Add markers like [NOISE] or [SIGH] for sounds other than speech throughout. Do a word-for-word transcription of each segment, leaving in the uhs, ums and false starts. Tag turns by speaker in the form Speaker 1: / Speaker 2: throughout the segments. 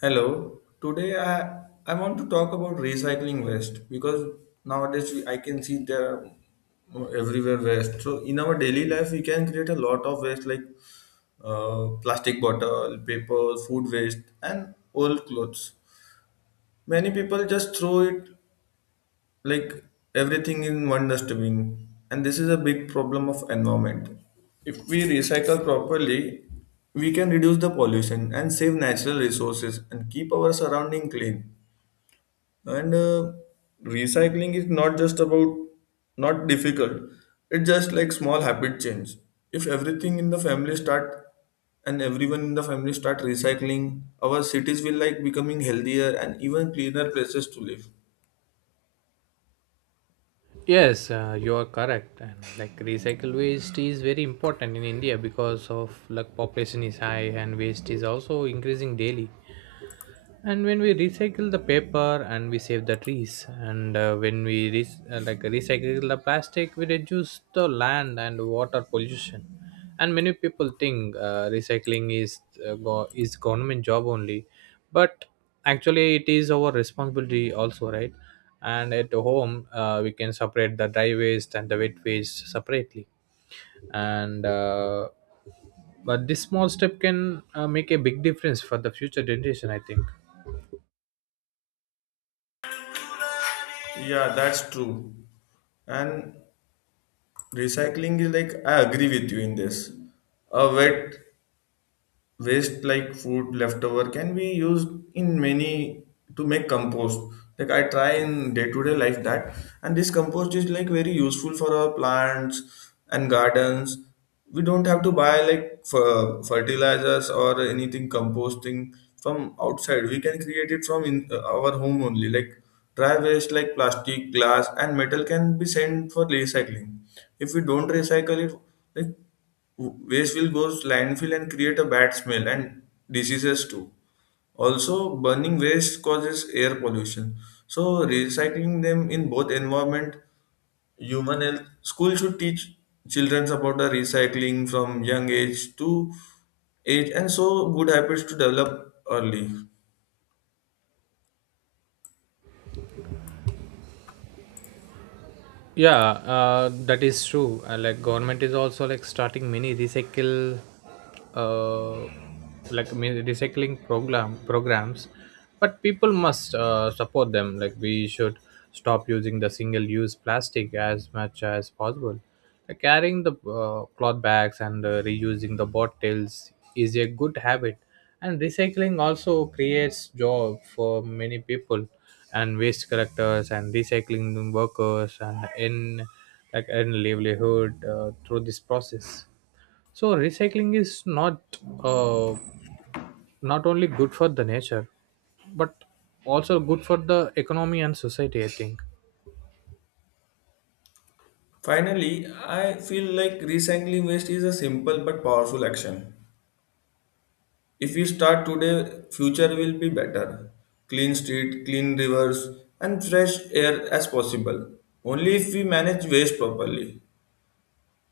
Speaker 1: Hello. Today I I want to talk about recycling waste because nowadays we, I can see there are everywhere waste. So in our daily life we can create a lot of waste like uh, plastic bottle, paper, food waste, and old clothes. Many people just throw it like everything in one dustbin and this is a big problem of environment if we recycle properly we can reduce the pollution and save natural resources and keep our surrounding clean and uh, recycling is not just about not difficult it's just like small habit change if everything in the family start and everyone in the family start recycling our cities will like becoming healthier and even cleaner places to live.
Speaker 2: Yes, uh, you are correct. And like recycle waste is very important in India because of like population is high and waste is also increasing daily. And when we recycle the paper and we save the trees, and uh, when we re- uh, like recycle the plastic, we reduce the land and water pollution. And many people think uh, recycling is uh, go- is government job only, but actually it is our responsibility also, right? And at home, uh, we can separate the dry waste and the wet waste separately. And uh, but this small step can uh, make a big difference for the future generation, I think.
Speaker 1: Yeah, that's true. And recycling is like I agree with you in this. A wet waste like food leftover can be used in many to make compost like I try in day-to-day life that and this compost is like very useful for our plants and gardens. We don't have to buy like fer- fertilizers or anything composting from outside we can create it from in uh, our home only like dry waste like plastic glass and metal can be sent for recycling. If we don't recycle it like waste will go to landfill and create a bad smell and diseases too. Also, burning waste causes air pollution. So, recycling them in both environment, human health. School should teach children about the recycling from young age to age, and so good habits to develop early.
Speaker 2: Yeah, uh, that is true. Uh, like government is also like starting many recycle, uh, like many recycling program programs, but people must uh, support them. Like we should stop using the single use plastic as much as possible, like carrying the uh, cloth bags, and uh, reusing the bottles is a good habit. And recycling also creates job for many people, and waste collectors and recycling workers, and in like in livelihood uh, through this process. So recycling is not uh, not only good for the nature, but also good for the economy and society, I think.
Speaker 1: Finally, I feel like recycling waste is a simple but powerful action. If we start today, future will be better. Clean street, clean rivers, and fresh air as possible. Only if we manage waste properly.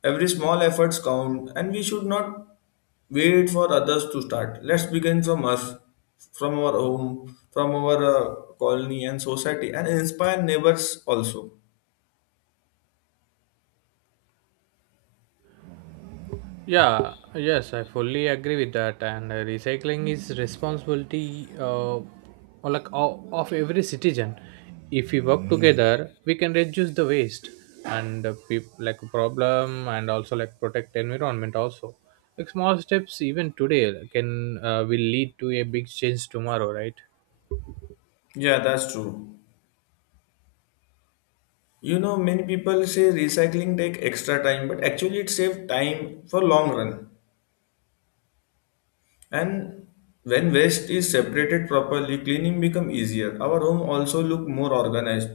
Speaker 1: Every small efforts count, and we should not wait for others to start. Let's begin from us, from our home, from our uh, colony and society, and inspire neighbors also.
Speaker 2: Yeah, yes, I fully agree with that. And uh, recycling is responsibility uh, or like o- of every citizen. If we work together, we can reduce the waste and uh, peop- like problem, and also like protect environment also. Like small steps even today uh, can uh, will lead to a big change tomorrow, right?
Speaker 1: Yeah, that's true. You know, many people say recycling take extra time, but actually it saves time for long run. And when waste is separated properly, cleaning become easier. Our home also look more organized.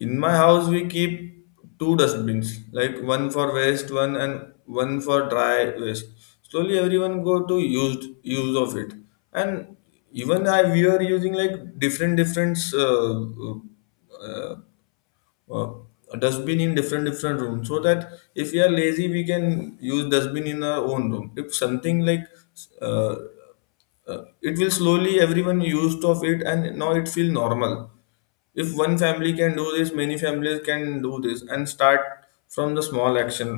Speaker 1: In my house, we keep two dustbins, like one for waste, one and one for dry waste. Slowly, everyone go to used use of it, and even I we are using like different different uh, uh, uh, a dustbin in different different rooms so that if we are lazy we can use dustbin in our own room if something like uh, uh, it will slowly everyone used of it and now it feel normal. If one family can do this many families can do this and start from the small action.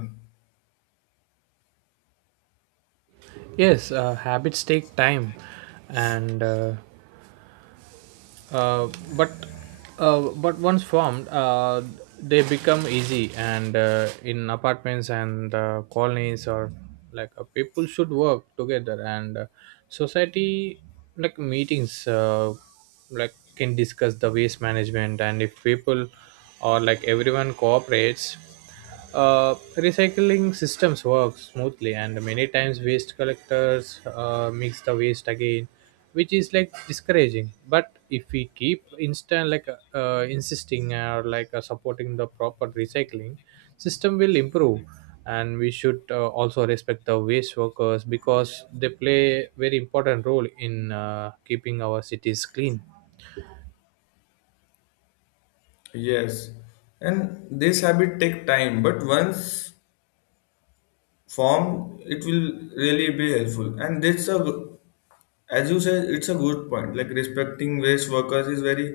Speaker 2: Yes, uh, habits take time, and uh, Uh, but uh, but once formed, uh, they become easy. And uh, in apartments and uh, colonies, or like uh, people should work together. And uh, society like meetings uh, like can discuss the waste management, and if people or like everyone cooperates, uh, recycling systems work smoothly. And many times waste collectors uh, mix the waste again, which is like discouraging. But if we keep instant like uh, insisting or like uh, supporting the proper recycling system, will improve. And we should uh, also respect the waste workers because they play very important role in uh, keeping our cities clean.
Speaker 1: Yes, and this habit take time but once form it will really be helpful and that's a g- as you said it's a good point like respecting waste workers is very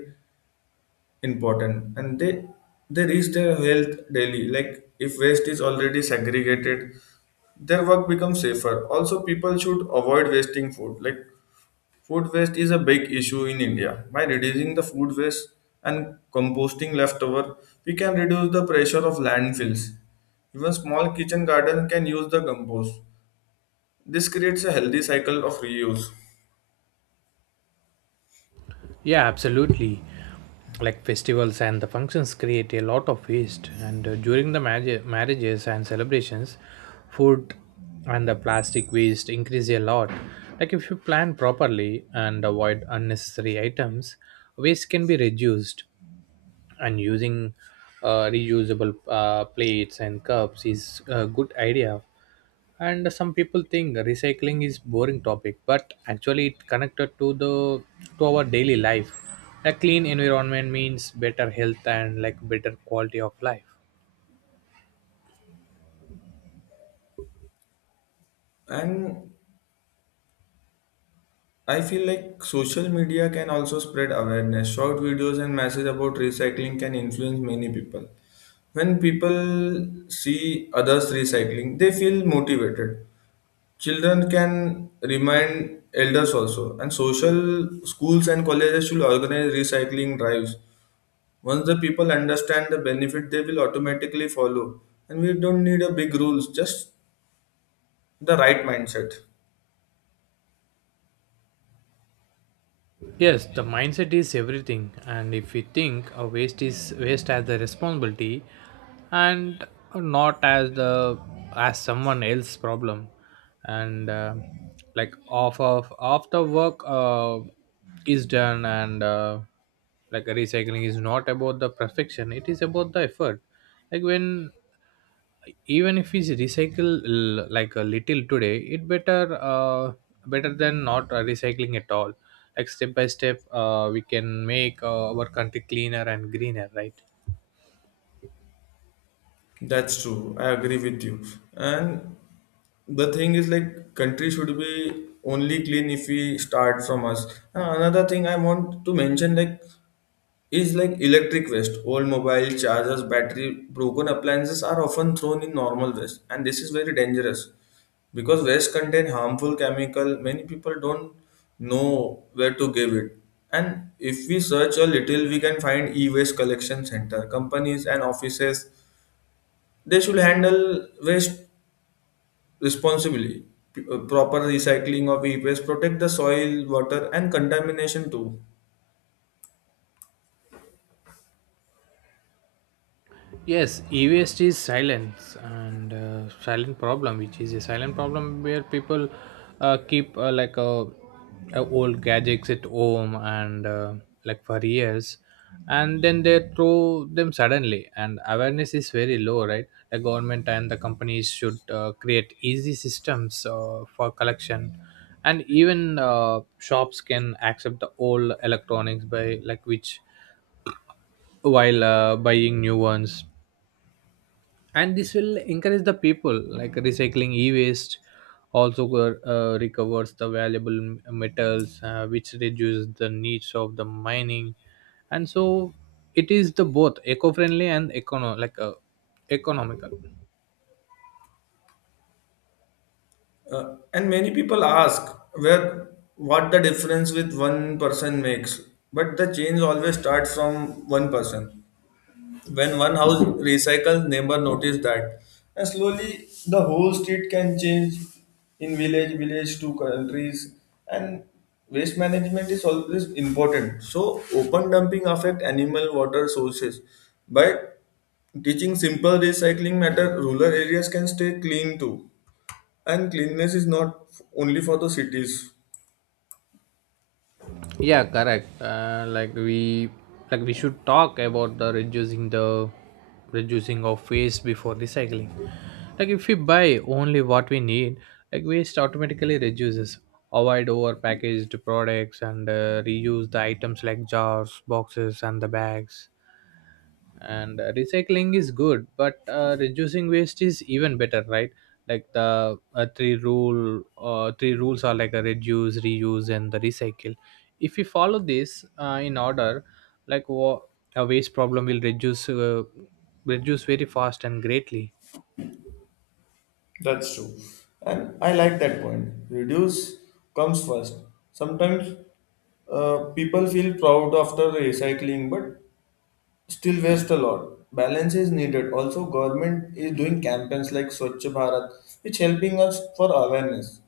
Speaker 1: important and they they risk their health daily like if waste is already segregated their work becomes safer also people should avoid wasting food like food waste is a big issue in India by reducing the food waste and composting leftover we can reduce the pressure of landfills. Even small kitchen garden can use the compost. This creates a healthy cycle of reuse.
Speaker 2: Yeah, absolutely. Like festivals and the functions create a lot of waste, and uh, during the marriage, marriages and celebrations, food and the plastic waste increase a lot. Like if you plan properly and avoid unnecessary items, waste can be reduced. And using uh, reusable uh, plates and cups is a good idea. And some people think recycling is boring topic, but actually it connected to the to our daily life. A clean environment means better health and like better quality of life.
Speaker 1: And I feel like social media can also spread awareness. Short videos and messages about recycling can influence many people. When people see others recycling, they feel motivated. Children can remind elders also, and social schools and colleges should organize recycling drives. Once the people understand the benefit, they will automatically follow. And we don't need a big rules, just the right mindset.
Speaker 2: Yes, the mindset is everything, and if we think a waste is waste as the responsibility, and not as the as someone else's problem. And uh, like off of after work uh, is done. And uh, Like recycling is not about the perfection; it is about the effort. Like when even if we recycle l- like a little today, it better uh, better than not uh, recycling at all. Like step by step, uh, we can make uh, our country cleaner and greener, right?
Speaker 1: That's true. I agree with you. And the thing is, like, country should be only clean if we start from us. Uh, Another thing I want to mention, like, is like electric waste. Old mobile chargers, battery, broken appliances are often thrown in normal waste, and this is very dangerous because waste contain harmful chemical. Many people don't know where to give it. And if we search a little, we can find e-waste collection center, companies, and offices they should handle waste responsibly. P- uh, proper recycling of e-waste protect the soil, water, and contamination too.
Speaker 2: Yes, e waste is silence and uh, silent problem, which is a silent problem where people uh, keep uh, like uh, uh, old gadgets at home and uh, like for years, and then they throw them suddenly. And awareness is very low, right? The government and the companies should uh, create easy systems uh, for collection, and even uh, shops can accept the old electronics by like which while uh, buying new ones. And this will encourage the people like recycling e-waste also go- uh, recovers the valuable m- metals, uh, which reduces the needs of the mining. And so it is the both eco-friendly and econo- like uh, economical.
Speaker 1: Uh, and many people ask where what the difference with one person makes, but the change always starts from one person. When one house recycles, neighbor notice that. And slowly the whole street can change in village, village to countries. And waste management is always important. So open dumping affect animal water sources. But teaching simple recycling matter, rural areas can stay clean too. And cleanliness is not only for the cities.
Speaker 2: Yeah, correct. Uh, like we like we should talk about the reducing the reducing of waste before recycling. Like if we buy only what we need, like waste automatically reduces. Avoid over packaged products, and uh, reuse the items like jars, boxes and the bags. And uh, recycling is good, but uh, reducing waste is even better, right? Like the uh, three rule uh, three rules are like a reduce, reuse and the recycle. If we follow this uh, in order, like wa- a waste problem will reduce uh, reduce very fast and greatly.
Speaker 1: That's true. And I like that point. Reduce comes first. Sometimes uh, people feel proud after recycling but still waste a lot. Balance is needed. Also, government is doing campaigns like Swachh Bharat, which helping us for awareness.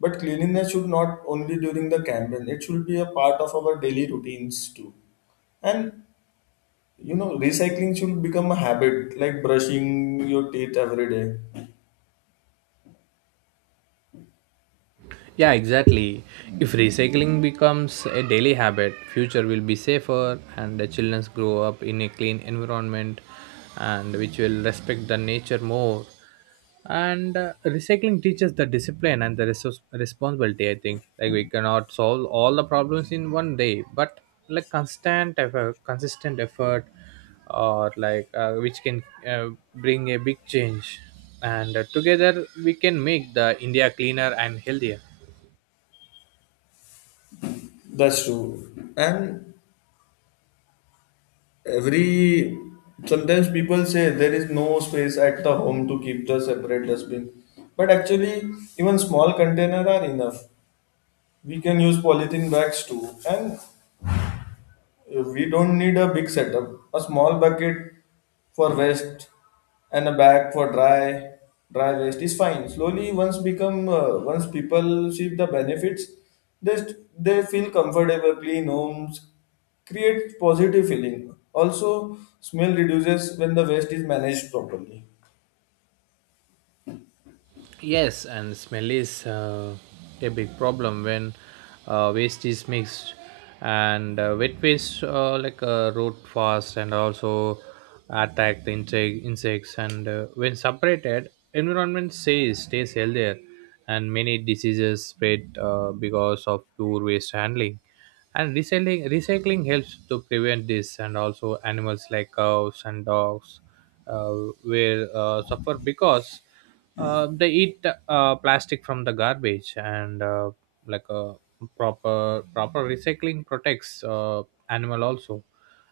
Speaker 1: But cleanliness should not only during the campaign, it should be a part of our daily routines too. And you know, recycling should become a habit, like brushing your teeth every day.
Speaker 2: Yeah, exactly. If recycling becomes a daily habit, future will be safer and the children grow up in a clean environment, and which will respect the nature more. And uh, recycling teaches the discipline and the resource responsibility, I think. Like we cannot solve all the problems in one day, but like constant effort consistent effort, or like uh, which can uh, bring a big change. And uh, together we can make the India cleaner and healthier.
Speaker 1: That's true. And every sometimes people say there is no space at the home to keep the separate dustbin but actually even small container are enough. We can use polythene bags too and we don't need a big setup. A small bucket for waste and a bag for dry dry waste is fine. Slowly, once become uh, once people see the benefits, they st- they feel comfortable. Clean homes create positive feeling. Also, smell reduces when the waste is managed properly.
Speaker 2: Yes, and smell is uh, a big problem when uh, waste is mixed. And uh, wet waste uh, like uh, rot fast, and also attack the insect, insects. And uh, when separated, environment says stays healthier, and many diseases spread uh, because of poor waste handling. And recycling recycling helps to prevent this. And also animals like cows and dogs, uh, will uh, suffer because uh, they eat uh, plastic from the garbage. And uh, like a proper proper recycling protects uh, animal also.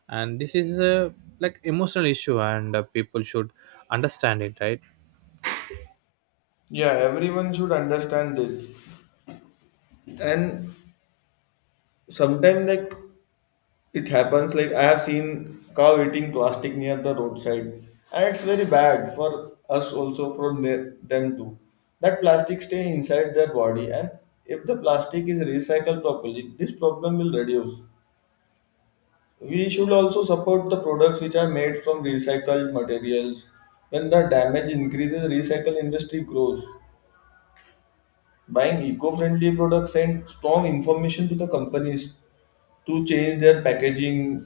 Speaker 2: And this is a like emotional issue, and uh, people should understand it, right?
Speaker 1: Yeah, everyone should understand this. And sometimes like it happens like I have seen cow eating plastic near the roadside and it's very bad for us also for ne- them too. That plastic stay inside their body and if the plastic is recycled properly this problem will reduce. We should also support the products which are made from recycled materials. When the damage increases recycle industry grows. Buying eco-friendly products send strong information to the companies to change their packaging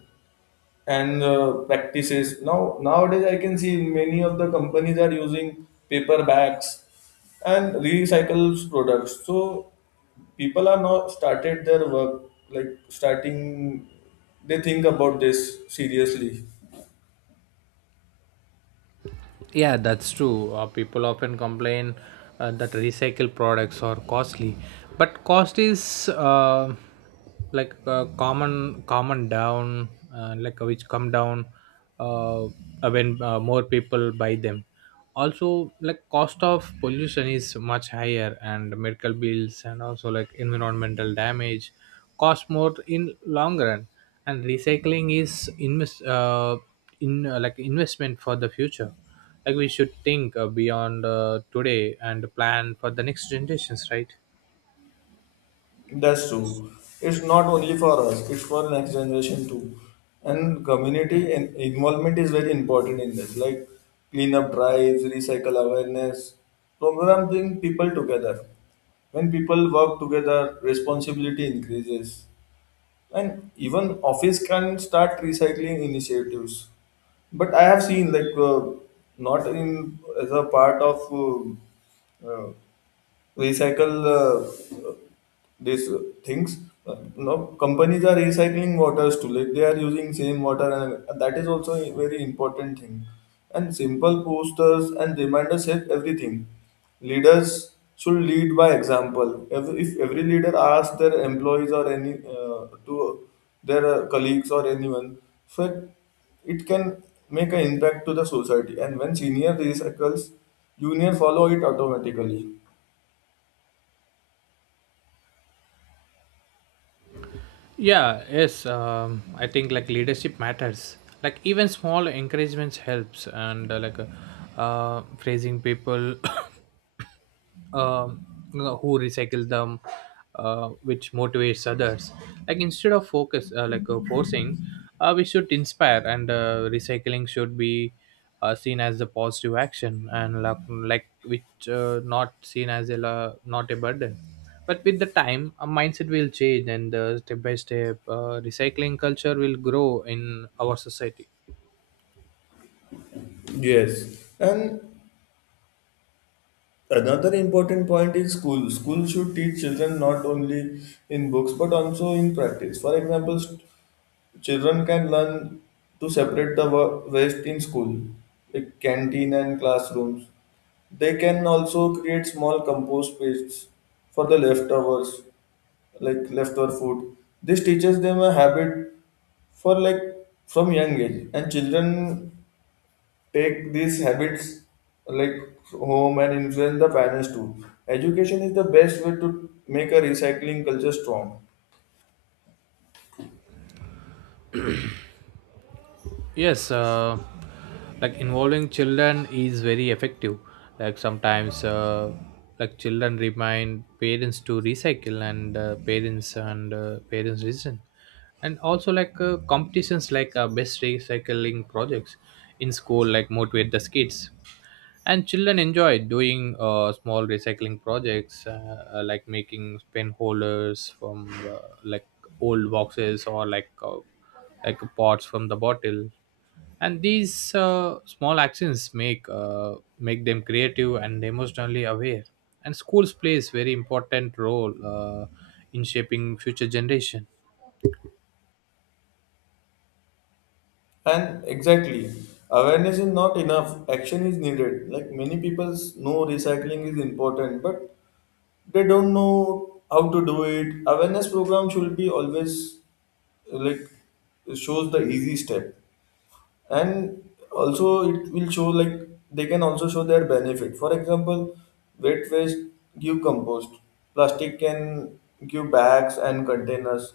Speaker 1: and uh, practices. Now nowadays, I can see many of the companies are using paper bags and recycled products. So people are now started their work like starting. They think about this seriously.
Speaker 2: Yeah, that's true. Uh, people often complain uh, that recycled products are costly, but cost is uh, like uh, common common down uh, like uh, which come down uh, uh, when uh, more people buy them. Also, like cost of pollution is much higher, and medical bills, and also like environmental damage cost more in long run. And recycling is invest uh, in uh, like investment for the future. Like we should think uh, beyond uh, today, and plan for the next generations, right?
Speaker 1: That's true. It's not only for us, it's for next generation too. And community and involvement is very important in this, like cleanup drives, recycle awareness, program bring people together. When people work together, responsibility increases. And even office can start recycling initiatives. But I have seen like uh, not in as a part of uh, uh, recycle uh, these uh, things. Uh, no, companies are recycling waters too like they are using same water and that is also a very important thing. And simple posters and reminders help everything. Leaders should lead by example. Every- if every leader asks their employees or any uh, to their uh, colleagues or anyone, so it can make an impact to the society. And when senior recycles junior follow it automatically.
Speaker 2: Yeah, yes, um, I think like leadership matters. Like even small encouragements helps. And uh, like uh, uh, praising people [COUGHS] um, you know, who recycle them, uh, which motivates others. Like instead of focus, uh, like uh, forcing, uh, we should inspire. And uh, recycling should be uh, seen as a positive action, and like, like which uh, not seen as a la- not a burden. But with the time, our mindset will change, and uh, step by step, uh, recycling culture will grow in our society.
Speaker 1: Yes, and another important point is school. School should teach children not only in books but also in practice. For example, st- children can learn to separate the wa- waste in school, like canteen and classrooms. They can also create small compost pits for the leftovers, like leftover food. This teaches them a habit for like from young age, and children take these habits like home and influence the parents too. Education is the best way to make a recycling culture strong.
Speaker 2: Yes, uh, like involving children is very effective. Like sometimes, uh, like children remind parents to recycle, and uh, parents and uh, parents listen. And also like uh, competitions, like uh, best recycling projects in school, like motivate the kids. And children enjoy doing uh, small recycling projects, uh, uh, like making pen holders from uh, like old boxes, or like uh, like pots from the bottle. And these uh, small actions make uh, make them creative and emotionally aware. And schools plays very important role uh, in shaping future generation.
Speaker 1: And exactly, awareness is not enough. Action is needed. Like many people know recycling is important, but they don't know how to do it. Awareness program should be always like shows the easy step, and also it will show like they can also show their benefit. For example, wet waste give compost, plastic can give bags and containers.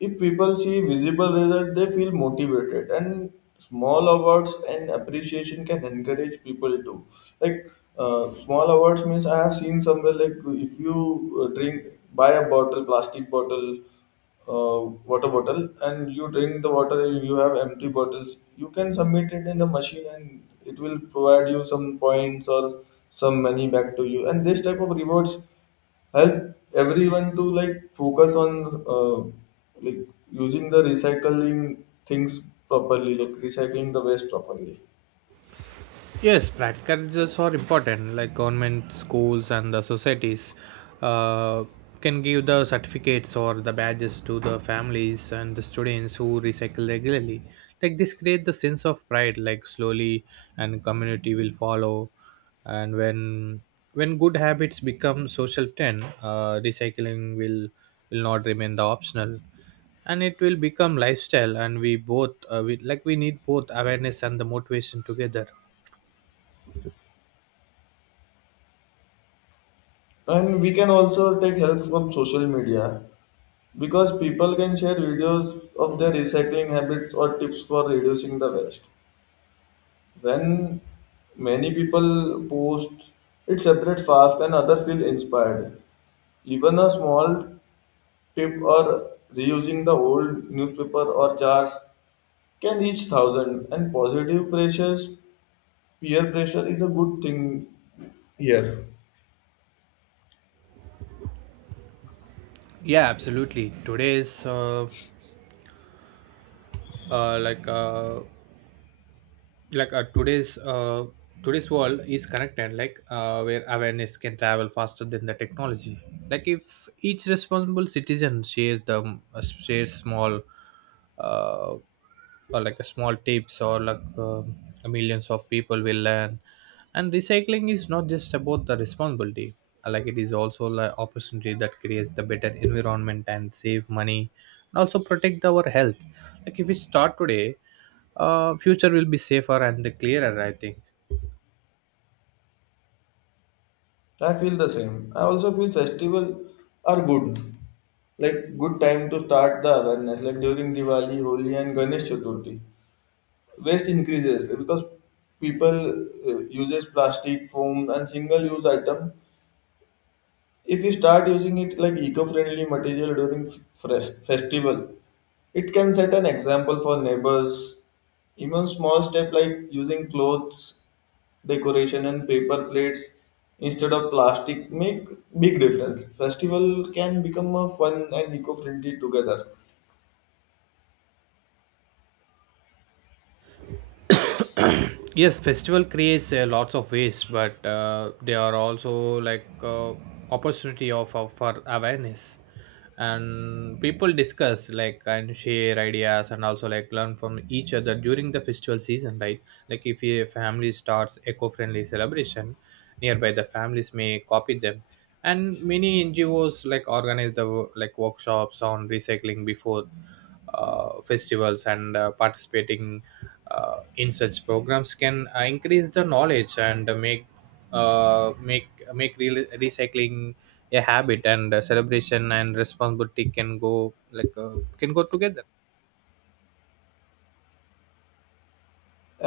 Speaker 1: If people see visible result they feel motivated, and small awards and appreciation can encourage people to like uh, small awards means I have seen somewhere like if you uh, drink buy a bottle plastic bottle, uh, water bottle, and you drink the water, you have empty bottles you can submit it in the machine and it will provide you some points or some money back to you. And this type of rewards help everyone to like focus on uh, like using the recycling things properly, like recycling the waste properly.
Speaker 2: Yes, practical results are important. Like government schools and the societies uh, can give the certificates or the badges to the families and the students who recycle regularly. Like this creates the sense of pride. Like slowly, and community will follow. And when when good habits become social trend, uh, recycling will will not remain the optional, and it will become lifestyle. And we both uh, we, like we need both awareness and the motivation together.
Speaker 1: And we can also take help from social media because people can share videos of their recycling habits or tips for reducing the waste. When many people post, it separates fast and other feel inspired. Even a small tip or reusing the old newspaper or jars can reach thousand and positive pressures, peer pressure is a good thing here.
Speaker 2: Yeah, absolutely. Today's uh, uh, like uh, like uh, today's uh, Today's world is connected, like uh, where awareness can travel faster than the technology. Like if each responsible citizen shares the um, uh, shares small uh, or like a small tips, or like um millions of people will learn. And recycling is not just about the responsibility. Uh, like it is also an opportunity that creates the better environment, and save money, and also protect our health. Like if we start today, uh, future will be safer and clearer, I think.
Speaker 1: I feel the same. I also feel festival are good. Like good time to start the awareness, like during Diwali, Holi and Ganesh Chaturthi. Waste increases because people uh, uses plastic foam and single use item. If we start using it like eco-friendly material during f- fresh festival, it can set an example for neighbors. Even small step like using clothes, decoration and paper plates instead of plastic make big difference. Festival can become a fun and eco-friendly together.
Speaker 2: Yes, festival creates uh, lots of waste, but uh, they are also like uh, opportunity of, of for awareness. And people discuss like and share ideas, and also like learn from each other during the festival season, right? Like if a family starts eco-friendly celebration, nearby the families may copy them. And many N G Os like organize the wo- like workshops on recycling before uh, festivals. And uh, participating uh, in such programs can uh, increase the knowledge, and uh, make uh, make make re- recycling a habit. And uh, celebration and responsibility can go like uh, can go together.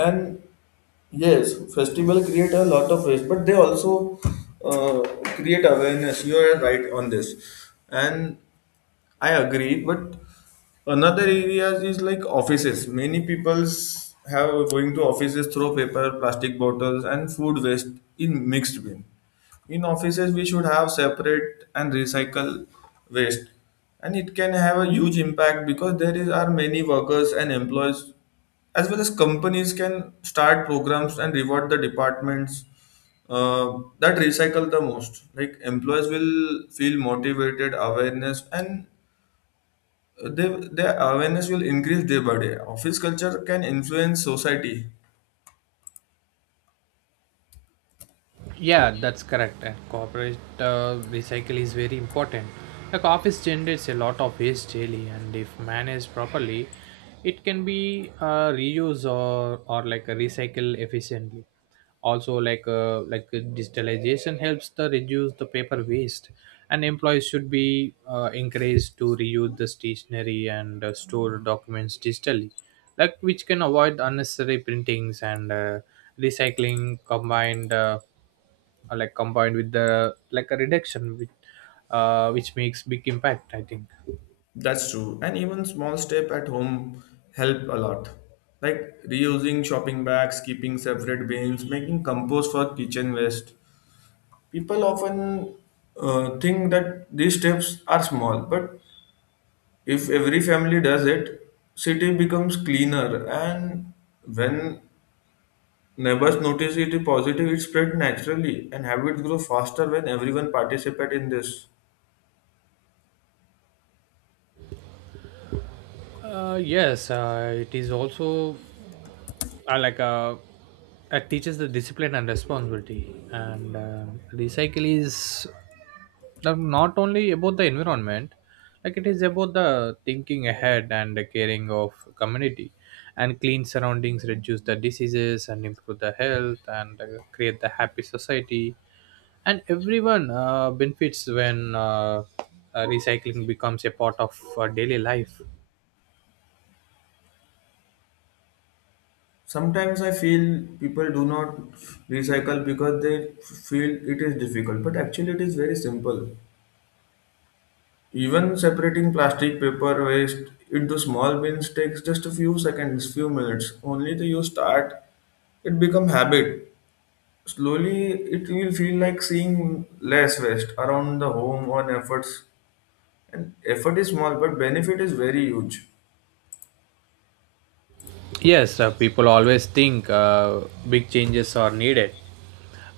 Speaker 1: And yes, festival create a lot of waste, but they also uh, create awareness. You are right on this. And I agree, but another areas is like offices. Many peoples have going to offices throw paper, plastic bottles, and food waste in mixed bin. In offices, we should have separate and recycle waste, and it can have a huge impact because there is are many workers and employees, as well as companies can start programs and reward the departments uh, that recycle the most. Like employees will feel motivated, awareness, and they, their awareness will increase day by day. Office culture can influence society.
Speaker 2: Yeah, that's correct. And corporate uh, recycle is very important. Like office generates a lot of waste daily, and if managed properly, it can be uh, reused or or like a recycle efficiently. Also, like uh, like uh, digitalization helps to reduce the paper waste. And employees should be uh, encouraged to reuse the stationery, and uh, store documents digitally, like which can avoid unnecessary printings. And uh, recycling combined. Uh, uh, like combined with the like a reduction, which uh, which makes big impact, I think.
Speaker 1: That's true. And even small step at home help a lot. Like reusing shopping bags, keeping separate bins, making compost for kitchen waste. People often uh, think that these steps are small, but if every family does it, city becomes cleaner. And when neighbors notice it positive, it spread naturally, and habits grow faster when everyone participate in this.
Speaker 2: Uh, yes, uh, it is also uh, like a it teaches the discipline and responsibility. And uh, recycle is now, not only about the environment, like it is about the thinking ahead and the caring of community. And clean surroundings reduce the diseases and improve the health, and uh, create the happy society. And everyone uh, benefits when uh, uh, recycling becomes a part of uh, daily life.
Speaker 1: Sometimes I feel people do not recycle because they feel it is difficult, but actually it is very simple. Even separating plastic paper waste into small bins takes just a few seconds, few minutes. Only the you start, it become habit. Slowly, it will feel like seeing less waste around the home on efforts. And effort is small, but benefit is very huge.
Speaker 2: Yes, uh, people always think uh, big changes are needed,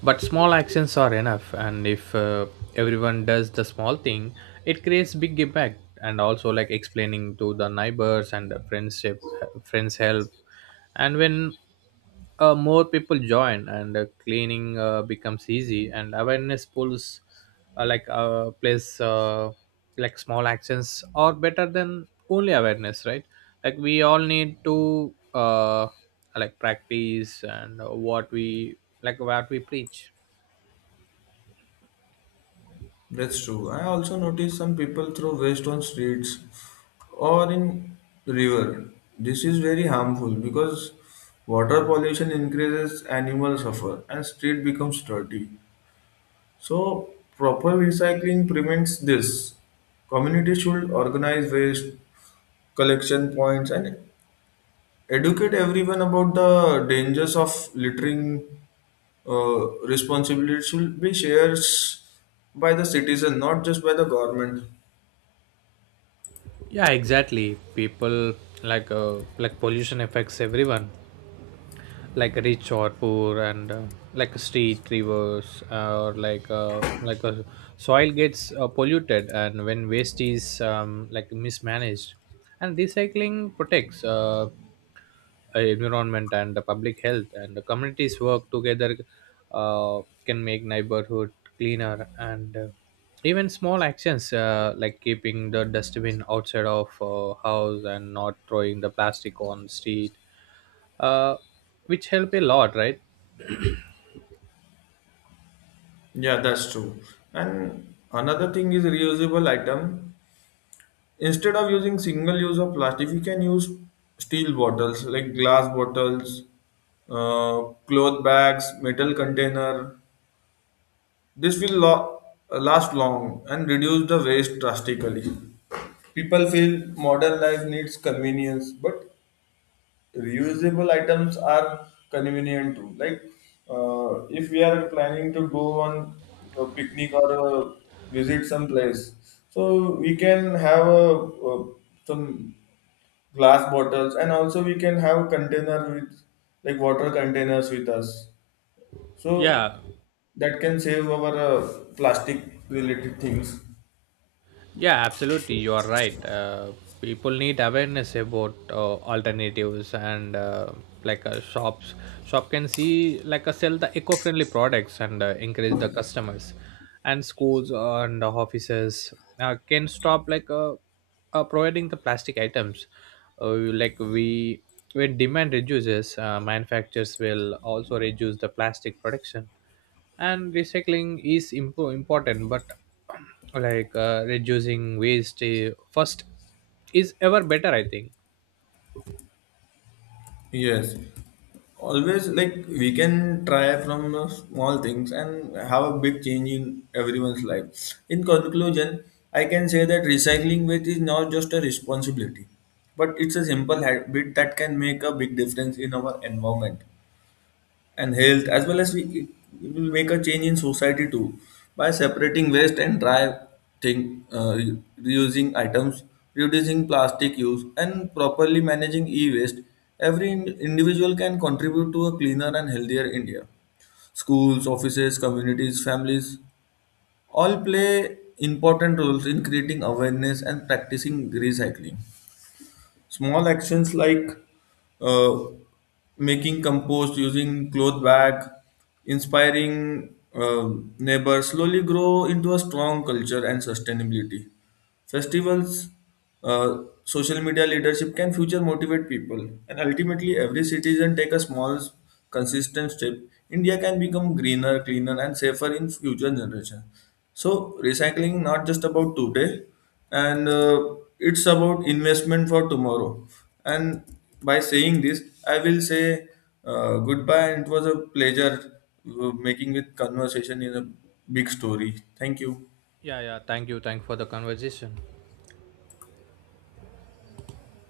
Speaker 2: but small actions are enough. And if uh, everyone does the small thing, it creates big impact. And also, like explaining to the neighbors and the friendship, friends help. And when uh, more people join, and uh, cleaning uh, becomes easy, and awareness pools uh, like uh, place uh, like small actions are better than only awareness, right? Like we all need to uh, like practice and uh, what we like what we preach.
Speaker 1: That's true. I also noticed some people throw waste on streets or in river. This is very harmful because water pollution increases, animal suffer and street becomes dirty. So proper recycling prevents this. Community should organize waste collection points and educate everyone about the dangers of littering. Uh, responsibility should be shared by the citizen, not just by the government.
Speaker 2: Yeah, exactly. People like uh, like pollution affects everyone, like rich or poor. And uh, like street rivers uh, or like uh, like a soil gets uh, polluted, and when waste is um, like mismanaged. And recycling protects uh, uh, environment and the public health. And the communities work together, uh, can make neighborhood cleaner. And uh, even small actions, uh, like keeping the dustbin outside of uh, house and not throwing the plastic on street, uh, which help a lot, right?
Speaker 1: Yeah, that's true. And another thing is reusable item. Instead of using single use of plastic, we can use steel bottles like glass bottles, uh, cloth bags, metal container. This will lo- last long and reduce the waste drastically. People feel modern life needs convenience, but reusable items are convenient too. Like uh, if we are planning to go on a picnic or uh, visit some place, so we can have uh uh some glass bottles, and also we can have container with like water containers with us. So
Speaker 2: Yeah.
Speaker 1: that can save our uh, plastic related things.
Speaker 2: Yeah, absolutely. You are right. Uh, people need awareness about uh, alternatives, and uh, like uh, shops. Shop can see like uh, sell the eco-friendly products, and uh, encourage the customers. And schools and offices uh, can stop like uh, uh, providing the plastic items. Uh, like we When demand reduces, uh, manufacturers will also reduce the plastic production. And recycling is impo- important, but like uh, reducing waste uh, first is ever better, I think.
Speaker 1: Yes, always like we can try from uh, small things and have a big change in everyone's life. In conclusion, I can say that recycling waste is not just a responsibility, but it's a simple habit that can make a big difference in our environment and health, as well as we it will make a change in society too. By separating waste and dry thing, uh, re- reusing items, reducing plastic use and properly managing e-waste, every ind- individual can contribute to a cleaner and healthier India. Schools, offices, communities, families all play important roles in creating awareness and practicing recycling. Small actions like uh, making compost, using cloth bag, inspiring uh, neighbors slowly grow into a strong culture and sustainability. Festivals, uh, social media leadership can future motivate people, and ultimately, every citizen take a small, consistent step. India can become greener, cleaner, and safer in future generation. So, recycling not just about today, and uh, it's about investment for tomorrow. And by saying this, I will say uh, goodbye, and it was a pleasure uh, making with conversation in a big story. Thank you.
Speaker 2: Yeah yeah, thank you, thank for the conversation.